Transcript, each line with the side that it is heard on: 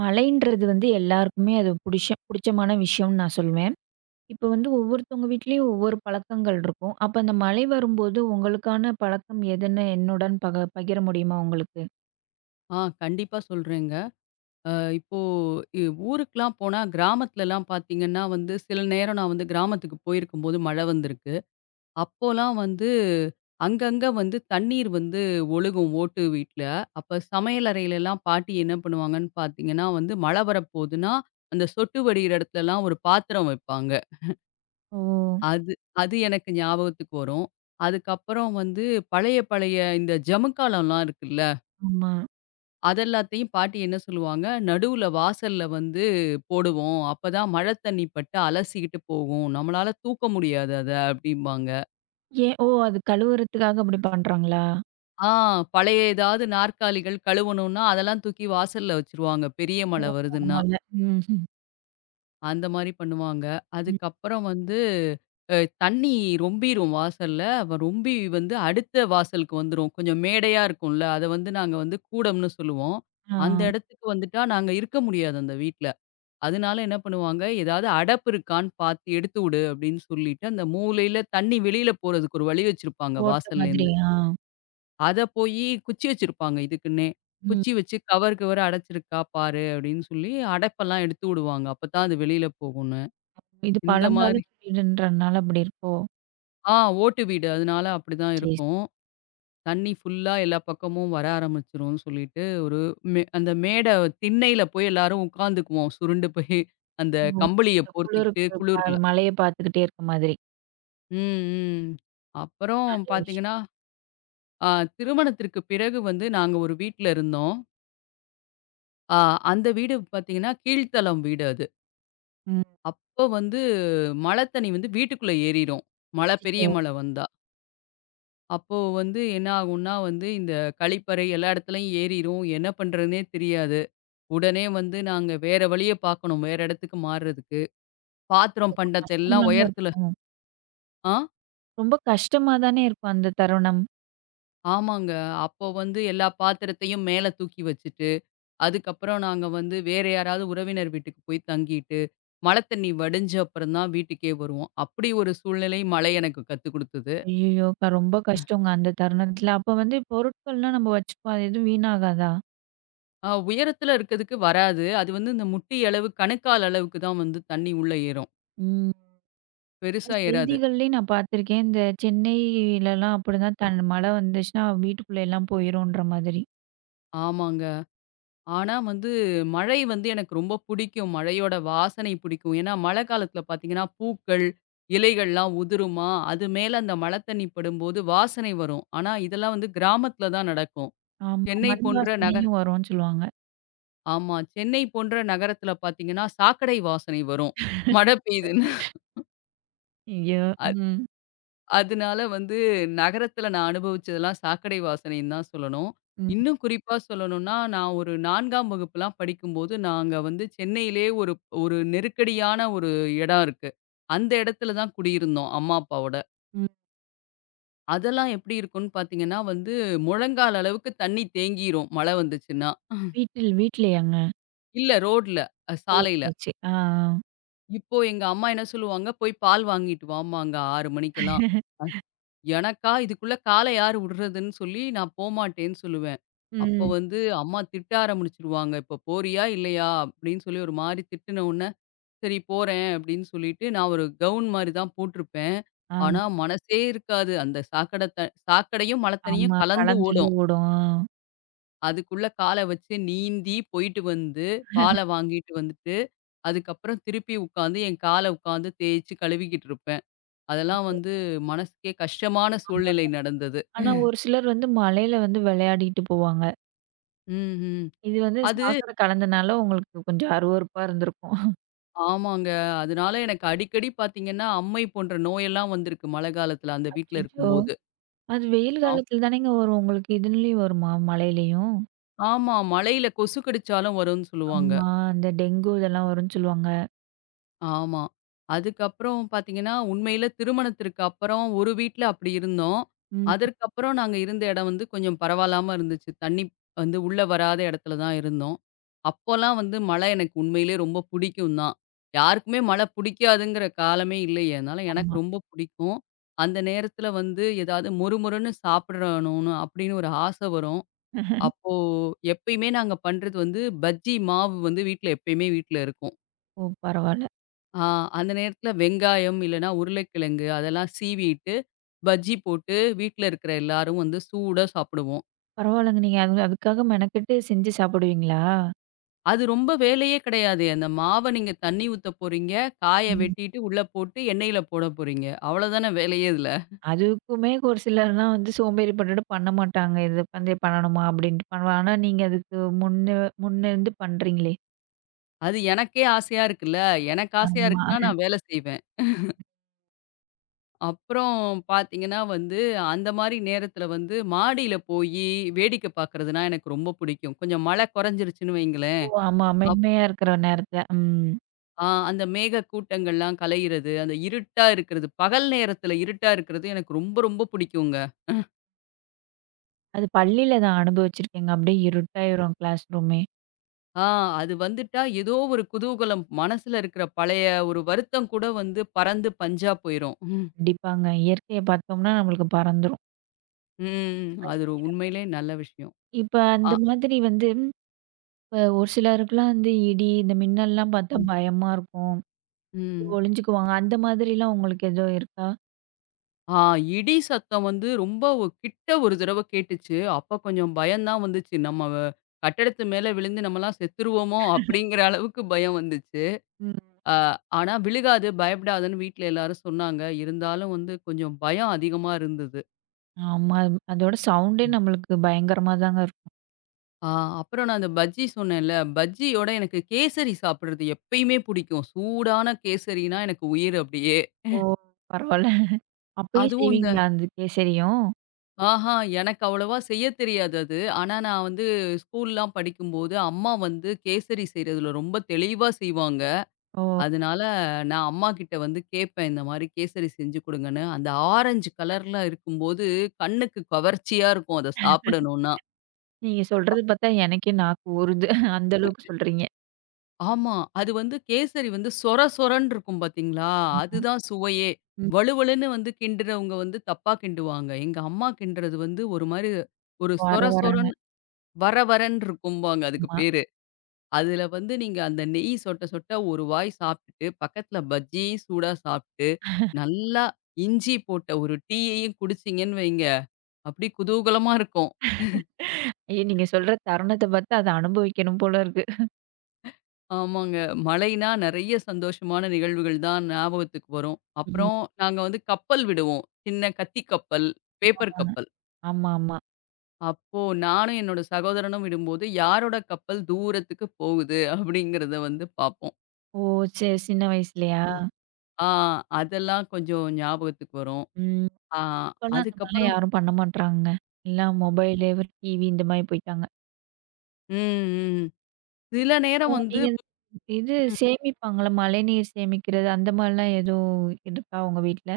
right: மழைன்றது வந்து எல்லாருக்குமே அது புடிச்சமான விஷயம்னு நான் சொல்வேன். இப்ப வந்து ஒவ்வொருத்தவங்க வீட்லயும் ஒவ்வொரு பழக்கங்கள் இருக்கும். அப்ப அந்த மழை வரும்போது உங்களுக்கான பழக்கம் எதுன்னு என்னுடன் பகிர முடியுமா உங்களுக்கு?
left: ஆ கண்டிப்பா சொல்றேங்க. அ இப்போ இ ஊருக்குலாம் போனா கிராமத்துலலாம் பார்த்தீங்கன்னா வந்து, சில நேரம் நான் வந்து கிராமத்துக்கு போயிருக்கும்போது மழை வந்திருக்கு. அப்போலாம் வந்து அங்கங்க வந்து தண்ணீர் வந்து ஒழுகும் ஓட்டு வீட்ல. அப்ப சமையல் அறையிலலாம் பாட்டி என்ன பண்ணுவாங்கன்னு பார்த்தீங்கன்னா வந்து, மழை வரப்போதுன்னா, அந்த சொட்டு வடிகிற இடத்துலலாம் ஒரு பாத்திரம் வைப்பாங்க.
right: ஓ!
left: அது அது எனக்கு ஞாபகத்துக்கு வரும். அதுக்கப்புறம் வந்து பழைய பழைய இந்த ஜமுக்காலம்லாம் இருக்குல்ல.
right: ஆமா.
left: அதெல்லாத்தையும் பாட்டி என்ன சொல்லுவாங்க, "நடுவுல வாசல்ல வந்து போடுவோம். அப்பதான் மழை தண்ணி பட்டு அலசிக்கிட்டு போகும். நம்மளால தூக்க முடியாது அத" அப்படிம்பாங்க.
right: ஏன் ஓ! அது கழுவுறதுக்காக அப்படி பண்றாங்களா?
left: ஆ, பழைய ஏதாவது நாற்காலிகள் கழுவணும்னா, அதெல்லாம் தூக்கி வாசல்ல வச்சுருவாங்க. பெரிய
right: ஓ!
left: மழை வருதுன்னா.
right: பரவால்ல. ம்ஹ்ம். ம்.
left: அந்த மாரி பண்ணுவாங்க.
right: ம்.
left: அதுக்கப்புறம் வந்து அ தண்ணி ரொம்பிரும் வாசல்ல. ரொம்பி வந்து அடுத்த வாசலுக்கு வந்துரும். கொஞ்சம் மேடையா இருக்கும்ல, அத வந்து நாங்க வந்து கூடம்னு சொல்லுவோம்.
right: ஆ.
left: அந்த இடத்துக்கு வந்துட்டா நாங்க இருக்க முடியாது அந்த வீட்ல. அதனால என்ன பண்ணுவாங்க, ஏதாவது அடப்பு இருக்கான்னு பார்த்து எடுத்து விடு அப்படின்னு சொல்லிட்டு, அந்த மூலையில தண்ணி வெளியில போறதுக்கு ஒரு வழி வச்சிருப்பாங்க
right: ஓட்ட மாதிரி.
left: வாசல்லேருந்து.
right: ஆ.
left: அத போயி குச்சி வச்சிருப்பாங்க இதுக்குன்னே.
right: ம்.
left: குச்சி வச்சு கவர் கிவர் அடைச்சிருக்கா பாரு அப்படின்னு சொல்லி அடைப்பெல்லாம் எடுத்து விடுவாங்க. அப்பதான் அது வெளியில போகும்னு.
right: இது
left: இந்த மாரி
right: பழங்காலத்து வீடுன்றனால அப்படி இருக்கோ?
left: ஆ, ஓட்டு வீடு. அதனால அப்படிதான்
right: சரி.
left: இருக்கும். தண்ணி ஃபுல்லா எல்லா பக்கமும் வர ஆரம்பிச்சுரும்னு சொல்லிட்டு, ஒரு அந்த மேடை திண்ணையில போய் எல்லாரும் உட்காந்துக்குவோம். சுருண்டு போய் அந்த
right: சரி. ஓ!
left: கம்பளிய
right: அந்த
left: போர்த்திக்கிட்டு
right: குளிருக்கு ப
left: குளிர்ல.
right: மழைய பார்த்துக்கிட்டே இருக்க மாதிரி.
left: ம், ம். அப்புறம்
right: நல்ல விஷயம்.
left: பார்த்தீங்கன்னா, அ திருமணத்திற்கு பிறகு வந்து நாங்க ஒரு வீட்ல இருந்தோம். அ அந்த வீடு பார்த்தீங்கன்னா, கீழ்த்தளம் வீடு அது.
right: ம்.
left: அப்போ வந்து மழை தண்ணி வந்து வீட்டுக்குள்ள ஏறிரும். மழை பெரிய
right: அச்சச்சோ!
left: மழை வந்தா. அப்போ வந்து என்ன ஆகும்னா வந்து இந்த கழிப்பறை எல்லா இடத்துலயும் ஏறிரும். என்ன பண்றதுன்னே தெரியாது. உடனே வந்து நாங்க வேற வழிய பார்க்கணும். வேற இடத்துக்கு மாறுறதுக்கு. பாத்திரம்,
right: ரொம்ப
left: பண்டத்த எல்லாம்
right: கஷ்டமால
left: உயரத்துல
right: இருக்கும்.
left: ஆ,
right: ரொம்ப கஷ்டமா தானே இருக்கும் அந்த தருணம்.
left: ஆமாங்க. அப்போ வந்து எல்லா பாத்திரத்தையும் மேல தூக்கி வச்சுட்டு அதுக்கப்புறம் நாங்க வந்து வேற யாராவது உறவினர் வீட்டுக்கு போய் தங்கிட்டு, மழை தண்ணீ வடிஞ்ச அப்புறம் தான் வீட்டுக்கே வருவோம். அப்படி ஒரு சூழ்நிலை மழை எனக்கு கத்துக் குடுத்தது.
right: ஐய்யயோ! ரொம்ப கஷ்டங்க அந்த தருணத்துல. அப்ப வந்து பொருட்கள்லாம் நம்ம வச்சுப்போம். அது எதுவும் வீணாகாதா?
left: உயரத்துல இருக்கதுக்கு வராது. அது வந்து இந்த முட்டி அளவு, கணுக்கால் அளவுக்கு தான் வந்து தண்ணீ உள்ள ஏறும்.
right: ம். அது
left: பெருசா ஏறாது.
right: செய்திகள்லயும் நான் பார்த்துருக்கேன். இந்த சென்னையிலலாம் அப்படிதான் மழை வந்துச்சுன்னா வீட்டுக்குள்ள எல்லாம் போயிரும்ன்ற மாதிரி.
left: ஆமாங்க. ஆனா வந்து மழை வந்து எனக்கு ரொம்ப புடிக்கும். மழையோட வாசனை புடிக்கும். ஏன்னா மழை காலத்துல பார்த்தீங்கன்னா, பூக்கள், இலைகள்லாம் உதிருமா, அது மேல அந்த மழை தண்ணீ படும்போது வாசனை வரும். ஆனா இதெல்லாம் வந்து கிராமத்துல தான் நடக்கும்.
right: ஆமா.
left: சென்னை
right: மண்
left: போன்ற நகர
right: வாசனையும் வரும்னு சொல்லுவாங்க.
left: ஆமா. சென்னை போன்ற நகரத்தில பார்த்தீங்கன்னா, சாக்கடை வாசனை வரும். மழை பெய்யுதுன்னு.
right: ஐயோ!
left: அது
right: ம்.
left: அதனால வந்து நகரத்தில நான் அனுபவிச்சதெல்லாம் சாக்கடை வாசனைன்னு தான் சொல்லணும்.
right: ம்.
left: இன்னும் குறிப்பா சொல்லணும்னா, நான் ஒரு 4ஆம் வகுப்புலாம் படிக்கும்போது, நாங்க வந்து சென்னையிலேயே ஒரு ஒரு நெருக்கடியான ஒரு இடம் இருக்கு. அந்த இடத்துல தான் குடியிருந்தோம், அம்மா அப்பாவோட.
right: ம்.
left: அதெல்லாம் எப்படி இருக்கும்னு பார்த்தீங்கன்னா வந்து, முழங்கால் அளவுக்கு தண்ணி தேங்கிரும் மழை வந்துச்சுன்னா.
right: வீட்டில் வீட்லயாங்க?
left: இல்ல ரோட்ல, சாலையில.
right: ஓகே சரி. ஆ. ஆ.
left: இப்போ எங்க அம்மா என்ன சொல்லுவாங்க, "போய் பால் வாங்கிட்டு வாம்மாங்க 6 மணிக்கெல்லாம்." எனக்கா இதுக்குள்ள கால யார் விடுறதுன்னு சொல்லி நான் போமாட்டேன்னு சொல்லுவேன். அப்போ
right: ம்.
left: வந்து அம்மா திட்ட ஆரம்பிச்சுருவாங்க. "இப்போ போறியா இல்லையா?" அப்படின்னு சொல்லி ஒரு மாரி திட்டுன உடனே, "சரி போறேன்" அப்படின்னு சொல்லிட்டு நான் ஒரு கவுன் மாரி தான் போட்டிருப்பேன். ஆனா
right: ஆ.
left: மனசே இருக்காது. அந்த சாக்கடையும் மழை தண்ணியும்
right: ஆமா.
left: கலந்து
right: கலந்துல
left: ஓடும்.
right: ஓடும்.
left: அதுக்குள்ள கால வச்சு நீந்தி போயிட்டு வந்து, பால வாங்கிட்டு வந்துட்டு, அதுக்கப்புறம் திருப்பி உட்காந்து என் கால உட்காந்து தேய்ச்சு கழுவிக்கிட்டு இருப்பேன். அதெல்லாம் வந்து மனசுக்கே கஷ்டமான
right: ஆமா.
left: சூழ்நிலை நடந்தது.
right: ஆனா, ஒரு சிலர் வந்து மழையில வந்து விளையாடிட்டு போவாங்க.
left: ம்ஹ்ம்.
right: இது வந்து
left: அது,
right: சாக்கடை கலந்தனால உங்களுக்கு கொஞ்சம் அருவருப்பா இருந்திருக்கும்.
left: ஆமாங்க. அதனால எனக்கு அடிக்கடி பார்த்தீங்கன்னா, அம்மை போன்ற நோயெல்லாம் வந்திருக்கு மழை காலத்துல அந்த வீட்ல
right: அச்சச்சோ!
left: இருக்கும்போது.
right: அது வெயில்
left: ஆ,
right: காலத்துல தானேங்க வரும். உங்களுக்கு இதுலயும் வருமா? மழையிலயும்?
left: ஆமா. மழையில கொசு கடிச்சாலும் வரும்னு சொல்லுவாங்க.
right: ஆமா. அந்த டெங்கு இதெல்லாம் வரும்ன்னு சொல்லுவாங்க.
left: ஆமா. அதுக்கப்புறம் பார்த்தீங்கன்னா, உண்மையில திருமணத்திற்கு அப்புறம் ஒரு வீட்ல அப்படி இருந்தோம்.
right: ம்.
left: அதற்கப்புறம் நாங்க இருந்த இடம் வந்து கொஞ்சம் பரவாயில்லாம இருந்துச்சு. தண்ணி வந்து உள்ள வராத இடத்துல தான் இருந்தோம். அப்போலாம் வந்து மழை எனக்கு உண்மையிலே ரொம்ப பிடிக்கும் தான். யாருக்குமே மழை பிடிக்காதுங்கிற காலமே இல்லையே! அதனால எனக்கு
right: ஆமா.
left: ரொம்ப பிடிக்கும். அந்த நேரத்தில வந்து ஏதாவது மொறுமொறுன்னு சாப்பிடணும்னு அப்படின்னு ஒரு ஆசை வரும். அப்போ எப்பயுமே நாங்க பண்றது வந்து பஜ்ஜி மாவு வந்து வீட்ல எப்பயுமே வீட்ல இருக்கும்.
right: ஓ! பரவால்ல.
left: ஆ, அந்த நேரத்துல வெங்காயம் இல்லன்னா உருளைக்கிழங்கு அதெல்லாம் சீவிட்டு, பஜ்ஜி போட்டு வீட்ல இருக்கிற எல்லாரும் வந்து சூடா சாப்பிடுவோம்.
right: பரவால்லங்க. நீங்க அது அதுக்காக மெனக்கெட்டு செஞ்சு சாப்பிடுவீங்களா?
left: அது ரொம்ப வேலையே கிடையாது. அந்த மாவ நீங்க தண்ணி ஊத்த போறீங்க, காய
right: ம்.
left: வெட்டிட்டு உள்ள போட்டு எண்ணெயில போட போறீங்க. அவ்வளோதானே வேலையே இதுல.
right: அதுக்குமே ஒரு சிலர்லாம் வந்து சோம்பேறி பட்டுட்டு பண்ண மாட்டாங்க. இது வந்து பண்ணணுமா? அப்படின்ட்டு பண்ணுவாங்க. ஆனா, நீங்க அதுக்கு முன்ன முன்னிருந்து பண்றீங்களே!
left: அது எனக்கே ஆசையா இருக்குல்ல. எனக்கு ஆசையா
right: ஆமா.
left: இருக்குன்னா நான் வேலை செய்வேன். அப்புறம் பார்த்தீங்கன்னா வந்து, அந்த மாரி நேரத்துல வந்து மாடியில போயி வேடிக்கை பார்க்கறதுனா எனக்கு ரொம்ப பிடிக்கும். கொஞ்சம் மழை குறைஞ்சிருச்சுன்னு வைங்களேன்.
right: ஓ! ஆமா. மென்மையா இருக்கிற நேரத்துல. ம்.
left: ஆ, அந்த மேக கூட்டங்கள்லாம் கலையிறது, அந்த இருட்டா இருக்கிறது. பகல் நேரத்துல இருட்டா இருக்கிறது எனக்கு ரொம்ப, ரொம்ப பிடிக்குங்க.
right: அது பள்ளியில தான் அனுபவிச்சிருக்கேங்க. அப்படியே இருட்டாயிரும் கிளாஸ் ரூமே.
left: ஆ, அது வந்துட்டா ஏதோ ஒரு குதூகலம் மனசுல இருக்கிற பழைய ஒரு வருத்தம் கூட வந்து பறந்து பஞ்சா போயிரும். ம்.
right: கண்டிப்பாங்க. இயற்கைய பார்த்தோம்னா நம்மளுக்கு பறந்துரும்.
left: ம், அது ஒரு
right: ரசிக்கிறப்ப.
left: உண்மையிலேயே நல்ல விஷயம்.
right: இப்ப
left: ஆ.
right: அந்த மாதிரி வந்து இப்ப ஒரு சிலருக்குலாம் வந்து இடி, இந்த மின்னல்லாம் பார்த்தா
left: ம்.
right: பயமா இருக்கும்.
left: ம்.
right: ஒளிஞ்சுக்குவாங்க. அந்த மாதிரிலாம் உங்களுக்கு ஏதோ இருக்கா?
left: ஆ, இடி சத்தம் வந்து ரொம்ப கிட்ட ஒரு தடவ கேட்டுச்சு. அப்ப கொஞ்சம் பயந்தான் வந்துச்சு. நம்ம கட்டடத்து மேல விழுந்து நம்மலாம் செத்துருவோமோ! அப்படிங்கிற அளவுக்கு பயம் வந்துச்சு.
right: ம்.
left: அ ஆனா விழுகாது, பயப்படாதன்னு வீட்ல எல்லாரும் சொன்னாங்க. இருந்தாலும் வந்து கொஞ்சம் பயம் அதிகமா இருந்தது.
right: ஆமா. அதோட சவுண்டே நம்மளுக்கு பயங்கரமா தாங்க இருக்கும்.
left: ஆ, அப்புறம் நான் அந்த பஜ்ஜி சொன்னேன்ல, பஜ்ஜியோட எனக்கு கேசரி சாப்பிடுறது எப்பயுமே பிடிக்கும். சூடான கேசரினா எனக்கு உயிர் அப்படியே.
right: ஓ! பரவால்ல. அப்பயும்
left: அதுவும் இந்த
right: செய்வீங்களா அந்த கேசரியும்?
left: ஆஹா, எனக்கு அவ்வளவா செய்ய தெரியாது அது. ஆனா நான் வந்து ஸ்கூல்லாம் படிக்கும்போது, அம்மா வந்து கேசரி செய்றதுல ரொம்ப தெளிவா செய்வாங்க.
right: ஓ!
left: அதனால நான் அம்மாகிட்ட வந்து கேட்பேன், இந்த மாரி கேசரி செஞ்சு குடுங்கன்னு. அந்த ஆரஞ்சு கலர்ல இருக்கும்போது, கண்ணுக்கு கவர்ச்சியா இருக்கும் அத சாப்பிடணும்னா.
right: நீங்க சொல்றது பார்த்தா எனக்கே நாக்கு ஊறுது. அந்த அளவுக்கு சொல்றீங்க.
left: ஆமா. அது வந்து கேசரி வந்து சொர சொரன்னு இருக்கும் பார்த்தீங்களா?
right: ம்.
left: அதுதான் சுவையே.
right: ம்.
left: வழுவழுன்னு வந்து கிண்டுறவங்க வந்து தப்பா கிண்டுவாங்க. எங்க அம்மா கிண்டுறது வந்து ஒரு மாரி ஒரு
right: வர
left: சொர
right: வரன்னு.
left: சொரன்னு, வர வரன்னு இருக்கும்பாங்க அதுக்கு
right: ஆமா.
left: பேரு. அதுல வந்து நீங்க அந்த நெய் சொட்ட சொட்ட ஒரு வாய் சாப்பிட்டுட்டு, பக்கத்துல பஜ்ஜியும் சூடா சாப்பிட்டு, நல்லா இஞ்சி போட்ட ஒரு டீயையும் குடிச்சீங்கன்னு வைங்க, அப்படியே குதூகலமா இருக்கும்.
right: ஐயோ! நீங்க சொல்ற தருணத்த பார்த்து அத அனுபவிக்கணும் போல இருக்கு.
left: ஆமாங்க. மழைனா நெறைய சந்தோஷமான நிகழ்வுகள் தான் ஞாபகத்துக்கு வரும்.
right: ம்.
left: அப்புறம் நாங்க வந்து கப்பல் விடுவோம். சின்ன கத்தி கப்பல், பேப்பர் கப்பல்.
right: ஆமா, ஆமா.
left: அப்போ நானும் என்னோட சகோதரனும் விடும்போது, யாரோட கப்பல் தூரத்துக்கு போகுது அப்படிங்கிறத வந்து பார்ப்போம்.
right: ஓ! சரி சின்ன வயசுலயா?
left: ஆ, அதெல்லாம் கொஞ்சம் ஞாபகத்துக்கு வரும்.
right: ம்.
left: ஆ.
right: இப்பலாம் அந்த மாரிலாம்
left: அதுக்கப்புறம்
right: யாரும் பண்ண மாட்றாங்க. எல்லாம் மொபைலு, டிவி இந்த மாரி போயிட்டாங்க.
left: ம், ம். சில நேரம்
right: அப்புறம்
left: வந்து
right: நீங்க இது
left: ம்.
right: சேமிப்பாங்கள்ல, மழைநீர் சேமிக்கிறது அந்த மாரிலாம் எதுவும் இருக்கா உங்க வீட்ல?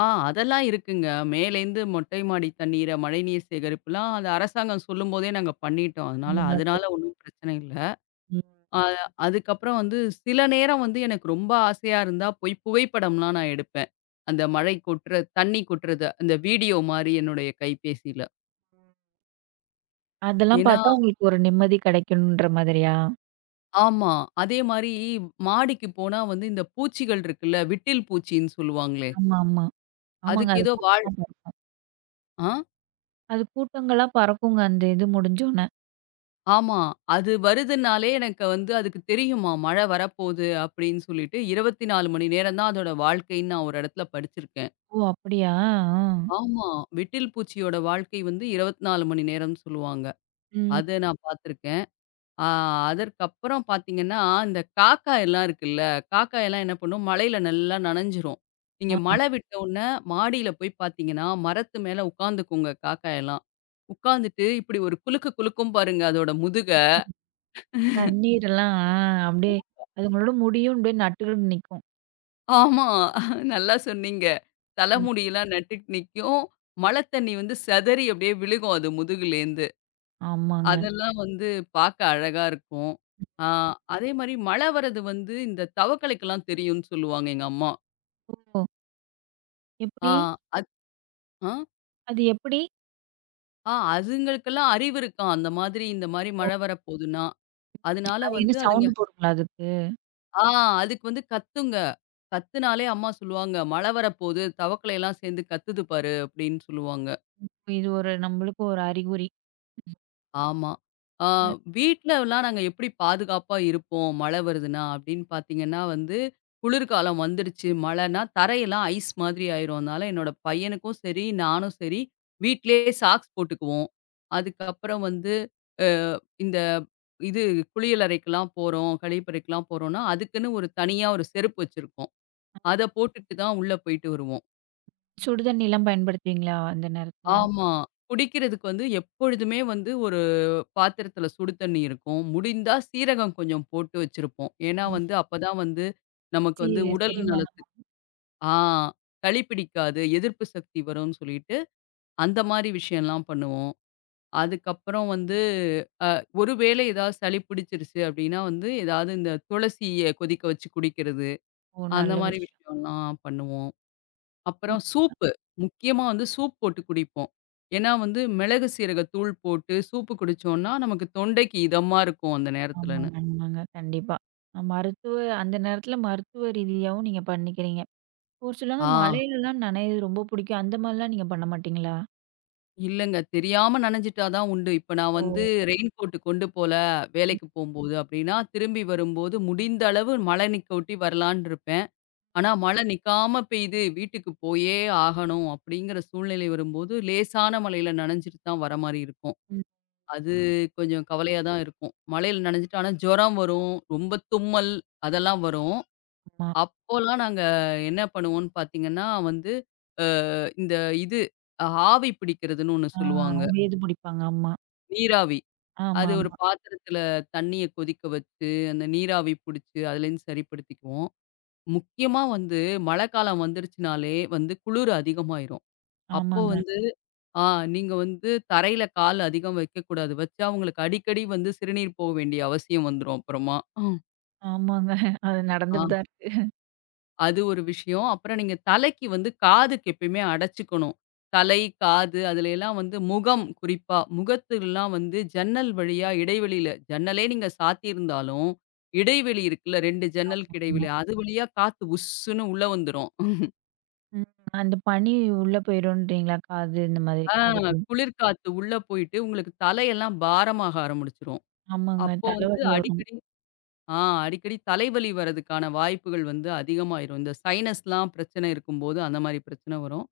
left: ஆ, அதெல்லாம் இருக்குங்க. மேலேருந்து மொட்டை மாடி தண்ணீர, மழைநீர் சேகரிப்புலாம் அது அரசாங்கம் சொல்லும்போதே நாங்க பண்ணிட்டோம். அதனால
right: ரொம்ப
left: அதனால
right: நல்லது.
left: ஒண்ணும் பிரச்சனை இல்ல.
right: ம்.
left: அ அதுக்கப்புறம் வந்து சில நேரம் வந்து எனக்கு ரொம்ப ஆசையா இருந்தா போய் புகைப்படம்லாம் நான் எடுப்பேன். அந்த மழை கொட்டுற தண்ணி கொட்டுறது. அந்த வீடியோ மாரி என்னுடைய கைபேசியில.
right: அதெல்லாம்
left: ஏன்னா,
right: பார்த்தா உங்களுக்கு ஒரு நிம்மதி கிடைக்கணுன்ற மாதிரியா?
left: ஆமா. அதே மாரி மாடிக்கு போனா வந்து இந்த பூச்சிகள் இருக்குல்ல, விட்டில் பூச்சின்னு சொல்லுவாங்களே.
right: ஆமா, ஆமா. ஆமாங்க.
left: அதுக்கு
right: அது
left: ஏதோ
right: கூட்டமா பறக்கும்.
left: ஆ.
right: அது கூட்டங்களா பறக்குங்க அந்த இது முடிஞ்சோன.
left: ஆமா. அது வருதுன்னாலே எனக்கு வந்து அதுக்கு தெரியுமா, மழை வரப்போது அப்படின்னு சொல்லிட்டு 24 மணி நேரம் தான் அதோட வாழ்க்கைன்னு நான் ஒரு இடத்துல படிச்சிருக்கேன்.
right: ஓ! அப்படியா?
left: ஆமா. விட்டில் பூச்சியோட வாழ்க்கை வந்து 24 மணி நேரம்னு சொல்லுவாங்க. அத
right: ம்.
left: நான் பார்த்துருக்கேன். ஆ, அதற்கப்புறம் பார்த்தீங்கன்னா, இந்த காக்கா எல்லாம் இருக்குல்ல, காக்கா எல்லாம் என்ன பண்ணும், மழையில நல்லா நனைஞ்சிரும். நீங்க
right: ஆ. ம். ஆ.
left: மழை விட்ட உடனே மாடியில போய் பார்த்தீங்கன்னா, மரத்து மேல உட்காந்துக்குங்க காக்கா எல்லாம். உட்காந்துட்டு இப்படி ஒரு குலுக்கு குலுக்கும் பாருங்க அதோட முதுக.
right: தண்ணீரெல்லாம் ஆ அப்படியே அதுங்களோட முடியும் அப்படியே நட்டுக்கிட்டு நிக்கும்.
left: ஆமா. நல்லா சொன்னீங்க.
right: ம்.
left: தலைமுடியெல்லாம் நட்டுட்டு நிக்கும். மழை தண்ணி வந்து சிதறி அப்படியே விழுகும் அது முதுகுலேருந்து.
right: ஆமாங்க.
left: அதெல்லாம் வந்து பார்க்க அழகா இருக்கும். ஆ, அதே மாரி மழை வர்றது வந்து இந்த தவக்கலைக்கெல்லாம் தெரியும்னு சொல்லுவாங்க எங்க அம்மா.
right: ஓ!
left: ஆ.
right: எப்படி?
left: அது ஆ.
right: அது எப்படி?
left: ஆ, அதுங்களுக்கெல்லாம் அறிவு இருக்காம். அந்த மாதிரி இந்த மாரி
right: ஓ!
left: மழை வரப்போதுன்னா. அதனால
right: அது என்ன
left: வந்து அதுங்க
right: சவுண்ட் போடுங்களா அதுக்கு?
left: ஆ, அதுக்கு வந்து கத்துங்க. கத்துனாலே அம்மா சொல்லுவாங்க, "மழை வரப்போது தவக்கலையெல்லாம் சேர்ந்து கத்துது பாரு" அப்படின்னு சொல்லுவாங்க.
right: இது ஒரு நம்மளுக்கு ஒரு அறிகுறி.
left: ஆமா. ஆ,
right: ம்.
left: வீட்லலாம் நாங்க எப்படி பாதுகாப்பா இருப்போம், மழை வருதுன்னா அப்படின்னு பார்த்தீங்கன்னா வந்து, குளிர்காலம் வந்துடுச்சு மழைன்னா தரையெல்லாம் ஐஸ் மாதிரி ஆயிரும். அதனால என்னோட பையனுக்கும் சரி, நானும் சரி வீட்லயே சாக்ஸ் போட்டுக்குவோம். அதுக்கப்புறம் வந்து அ இந்த இது குளியலறைக்கெல்லாம் போறோம், கழிப்பறைக்கெல்லாம் போறோம்னா, அதுக்குன்னு ஒரு தனியா ஒரு செருப்பு வச்சிருக்கோம். அத போட்டுட்டு தான் உள்ள போயிட்டு வருவோம்.
right: சுடு தண்ணிலாம் பயன்படுத்துவீங்களா அந்த நேரத்துல?
left: ஆமா. குடிக்கிறதுக்கு வந்து எப்பொழுதுமே வந்து ஒரு பாத்திரத்தில சுடு தண்ணி இருக்கும். முடிந்தா சீரகம் கொஞ்சம் போட்டு வச்சிருப்போம். ஏன்னா
right: ம்.
left: வந்து அப்பதான் வந்து நமக்கு
right: சி
left: வந்து உடல்
right: செரிமானம்.
left: நலத்துக்கு ஆ, சளி பிடிக்காது, எதிர்ப்பு சக்தி வரும்னு சொல்லிட்டு அந்த மாரி விஷயம்லாம் பண்ணுவோம். அதுக்கப்புறம் வந்து ஒரு வேளை ஏதாவது சளி பிடிச்சிருச்சு அப்டின்னா வந்து ஏதாவது இந்த துளசிய கொதிக்க வச்சு குடிக்கிறது,
right: ஓ!
left: அந்த
right: நல்ல
left: மாரி
right: விஷயம்.
left: விஷயம்லாம் பண்ணுவோம்.
right: ம்.
left: அப்புறம் சூப்பு. முக்கியமா வந்து சூப் போட்டு குடிப்போம். ஏன்னா வந்து மிளகு, சீரக தூள் போட்டு சூப்பு குடிச்சோம்னா, நமக்கு தொண்டைக்கு இதமா இருக்கும் அந்த நேரத்துலன்னு.
right: ஆமாங்க, ஆமாங்க. கண்டிப்பா. அ மருத்துவ அந்த நேரத்துல மருத்துவ ரீதியாவும் நீங்க பண்ணிக்கிறீங்க. ஒரு சிலவங்க
left: ஆ,
right: மழையிலலாம் நனையிறது ரொம்ப பிடிக்கும். அந்த மாரிலாம் நீங்க பண்ண மாட்டீங்களா?
left: இல்லங்க. தெரியாம நனஞ்சிட்டா தான் உண்டு. இப்ப நான்
right: ஓ!
left: வந்து ரெயின் கோட் கொண்டு போல வேலைக்கு போம்போது அப்டின்னா, திரும்பி வரும்போது முடிந்த அளவு மழை நிக்கொட்டி வரலான்னு இருப்பேன். ஆனா மழை நிக்காம பெய்யுது, வீட்டுக்கு போயே ஆகணும் அப்டிங்கிற சூழ்நிலை வரும்போது, லேசான மழையில நனஞ்சிட்டு தான் வர மாரி இருக்கும். அது கொஞ்சம் கவலையா தான் இருக்கும். மழையில நனைஞ்சுட்டு ஆனா ஜுரம் வரும். ரொம்ப தும்மல் அதெல்லாம் வரும்.
right: ஆமா.
left: அப்போலாம் நாங்க என்ன பண்ணுவோம்ன்னு பார்த்தீங்கன்னா, வந்து அ இந்த இது ஆவி பிடிக்கிறதுன்னு ஒண்ணு
right: ஆ
left: சொல்லுவாங்க.
right: வேது பிடிப்பாங்க. ஆமா.
left: நீராவி. அது ஒரு
right: ஆமாமா.
left: பாத்திரத்தில தண்ணீய கொதிக்க வச்சு, அந்த நீராவி புடிச்சு அதுலேருந்து சரிப்படுத்திக்குவோம். முக்கியமா வந்து மழைக்காலம் வந்துருச்சுனாலே வந்து குளிர் அதிகமாயிரும். அப்போ
right: ஆமாங்க.
left: வந்து ஆ, நீங்க வந்து தரையில கால் அதிகம் வைக்கக்கூடாது. வச்சா அவங்களுக்கு அடிக்கடி வந்து சிறுநீர் போக வேண்டிய அவசியம் வந்துரும் அப்புறமா.
right: ஆமாங்க. அது
left: ஆ,
right: நடந்துட்டு தான் இருக்கு.
left: அது ஒரு விஷயம். அப்புறம் நீங்க தலைக்கு வந்து காதுக்கு எப்பயுமே அடைச்சுக்கணும். தலை, காது அதுல எல்லாம் வந்து முகம் குறிப்பா, முகத்துலலாம் வந்து ஜன்னல் வழியா இடைவெளியில ஜன்னலே நீங்க சாத்தியிருந்தாலும், இடைவெளி இருக்குல்ல 2 ஜன்னலுக்கு இடைவெளி,
right: ஆமா.
left: அது வழியா காத்து உஸ்ஸுன்னு உள்ள வந்துரும்.
right: ம். அந்த பனி உள்ள போயிருன்றீங்களா? காது இந்த மாதிரி.
left: ஆ,
right: அதுக்கு
left: குளிர்காத்து உள்ள போயிட்டு உங்களுக்கு தலையெல்லாம் பாரமாக ஆரம்பிச்சுரும்.
right: ஆமாங்க.
left: அப்போ வந்து
right: தலைவலி வரும்.
left: அடிக்கடி ஆ, அடிக்கடி தலைவலி வரதுக்கான வாய்ப்புகள் வந்து அதிகமாயிரும். இந்த சைனஸ்லாம் பிரச்சனை இருக்கும்போது, அந்த மாரி பிரச்சனை வரும்.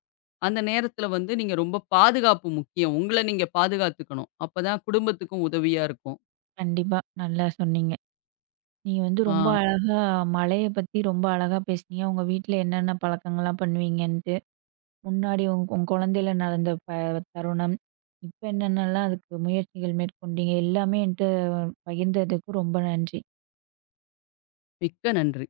left: அந்த நேரத்தில வந்து நீங்க ரொம்ப பாதுகாப்பு முக்கியம். உங்கள நீங்க பாதுகாத்துக்கணும். அப்பதான் குடும்பத்துக்கும் உதவியா இருக்கும்.
right: கண்டிப்பா. நல்லா சொன்னீங்க. நீங்க வந்து ரொம்ப
left: ஆ,
right: அழகா மழைய பத்தி ரொம்ப அழகா பேசுனீங்க. உங்க வீட்ல என்னென்ன பழக்கங்கள்லாம் பண்ணுவீங்கன்ட்டு. முன்னாடி உங்க உங்க குழந்தையில நடந்த தருணம். இப்ப என்னென்னலாம் அதுக்கு முயற்சிகள் மேற்கொண்டீங்க. எல்லாமே என்ட்ட பகிர்ந்ததுக்கு ரொம்ப நன்றி.
left: மிக்க நன்றி.